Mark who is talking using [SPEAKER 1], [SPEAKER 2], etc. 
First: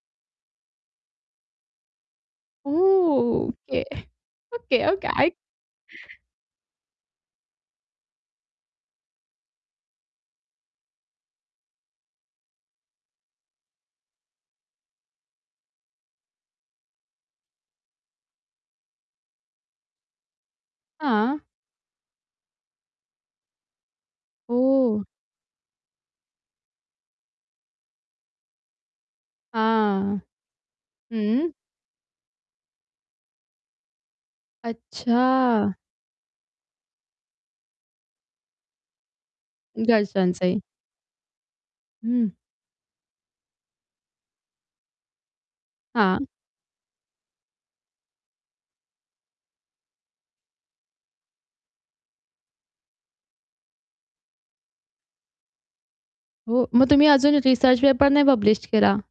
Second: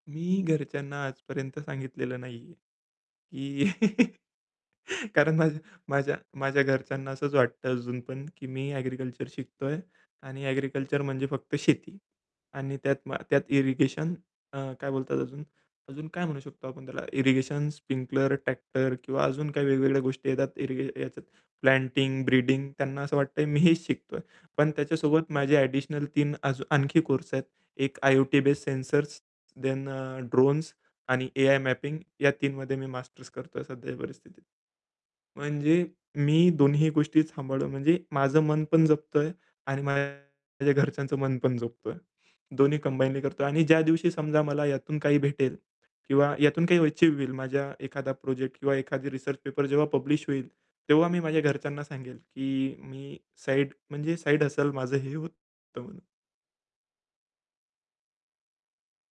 [SPEAKER 1] मी घरच्यांना आजपर्यंत सांगितलेलं नाहीये की
[SPEAKER 2] ओके ओके, ओके. ऐक
[SPEAKER 1] कारण माझ्या माझ्या माझ्या घरच्यांना असंच वाटतं अजून पण की मी ॲग्रीकल्चर शिकतोय. आणि ॲग्रीकल्चर म्हणजे फक्त शेती आणि त्यात मा त्यात इरिगेशन अ, काय बोलतात अजून? अजून काय म्हणू शकतो आपण त्याला इरिगेशन, स्प्रिंकलर, ट्रॅक्टर किंवा अजून काही वेगवेगळ्या गोष्टी येतात इरिगे ह्याच्यात
[SPEAKER 2] हां.
[SPEAKER 1] प्लांटिंग, ब्रीडिंग त्यांना असं वाटतंय मी हेच शिकतोय. पण
[SPEAKER 2] ओह!
[SPEAKER 1] त्याच्यासोबत माझे ॲडिशनल 3 अजून आणखी कोर्स आहेत. एक आय-ओ-टी बेस्ड सेन्सर्स देन
[SPEAKER 2] हां.
[SPEAKER 1] अ, ड्रोन्स आणि
[SPEAKER 2] हं.
[SPEAKER 1] एआय मॅपिंग या 3 मध्ये मी मास्टर्स करतोय सध्याच्या परिस्थितीत.
[SPEAKER 2] अच्छा.
[SPEAKER 1] म्हणजे मी दोन्ही गोष्टी सांभाळ म्हणजे माझं मन पण जपतोय आणि
[SPEAKER 2] घरच्यांचही.
[SPEAKER 1] माझ्या घरच्यांचं मन पण जपतोय.
[SPEAKER 2] हं.
[SPEAKER 1] दोन्ही कंबाईनली करतोय आणि ज्या दिवशी समजा मला यातून काही भेटेल
[SPEAKER 2] हां.
[SPEAKER 1] किंवा यातून काही अचीव्ह होईल माझ्या एखादा प्रोजेक्ट किंवा एखादी रिसर्च पेपर जेव्हा पब्लिश होईल, तेव्हा मी माझ्या घरच्यांना सांगेल की मी साइड म्हणजे साइड हसल माझं हे होतं म्हणून.
[SPEAKER 2] हो. मग तुम्ही अजून रिसर्च पेपर नाही पब्लिश केला?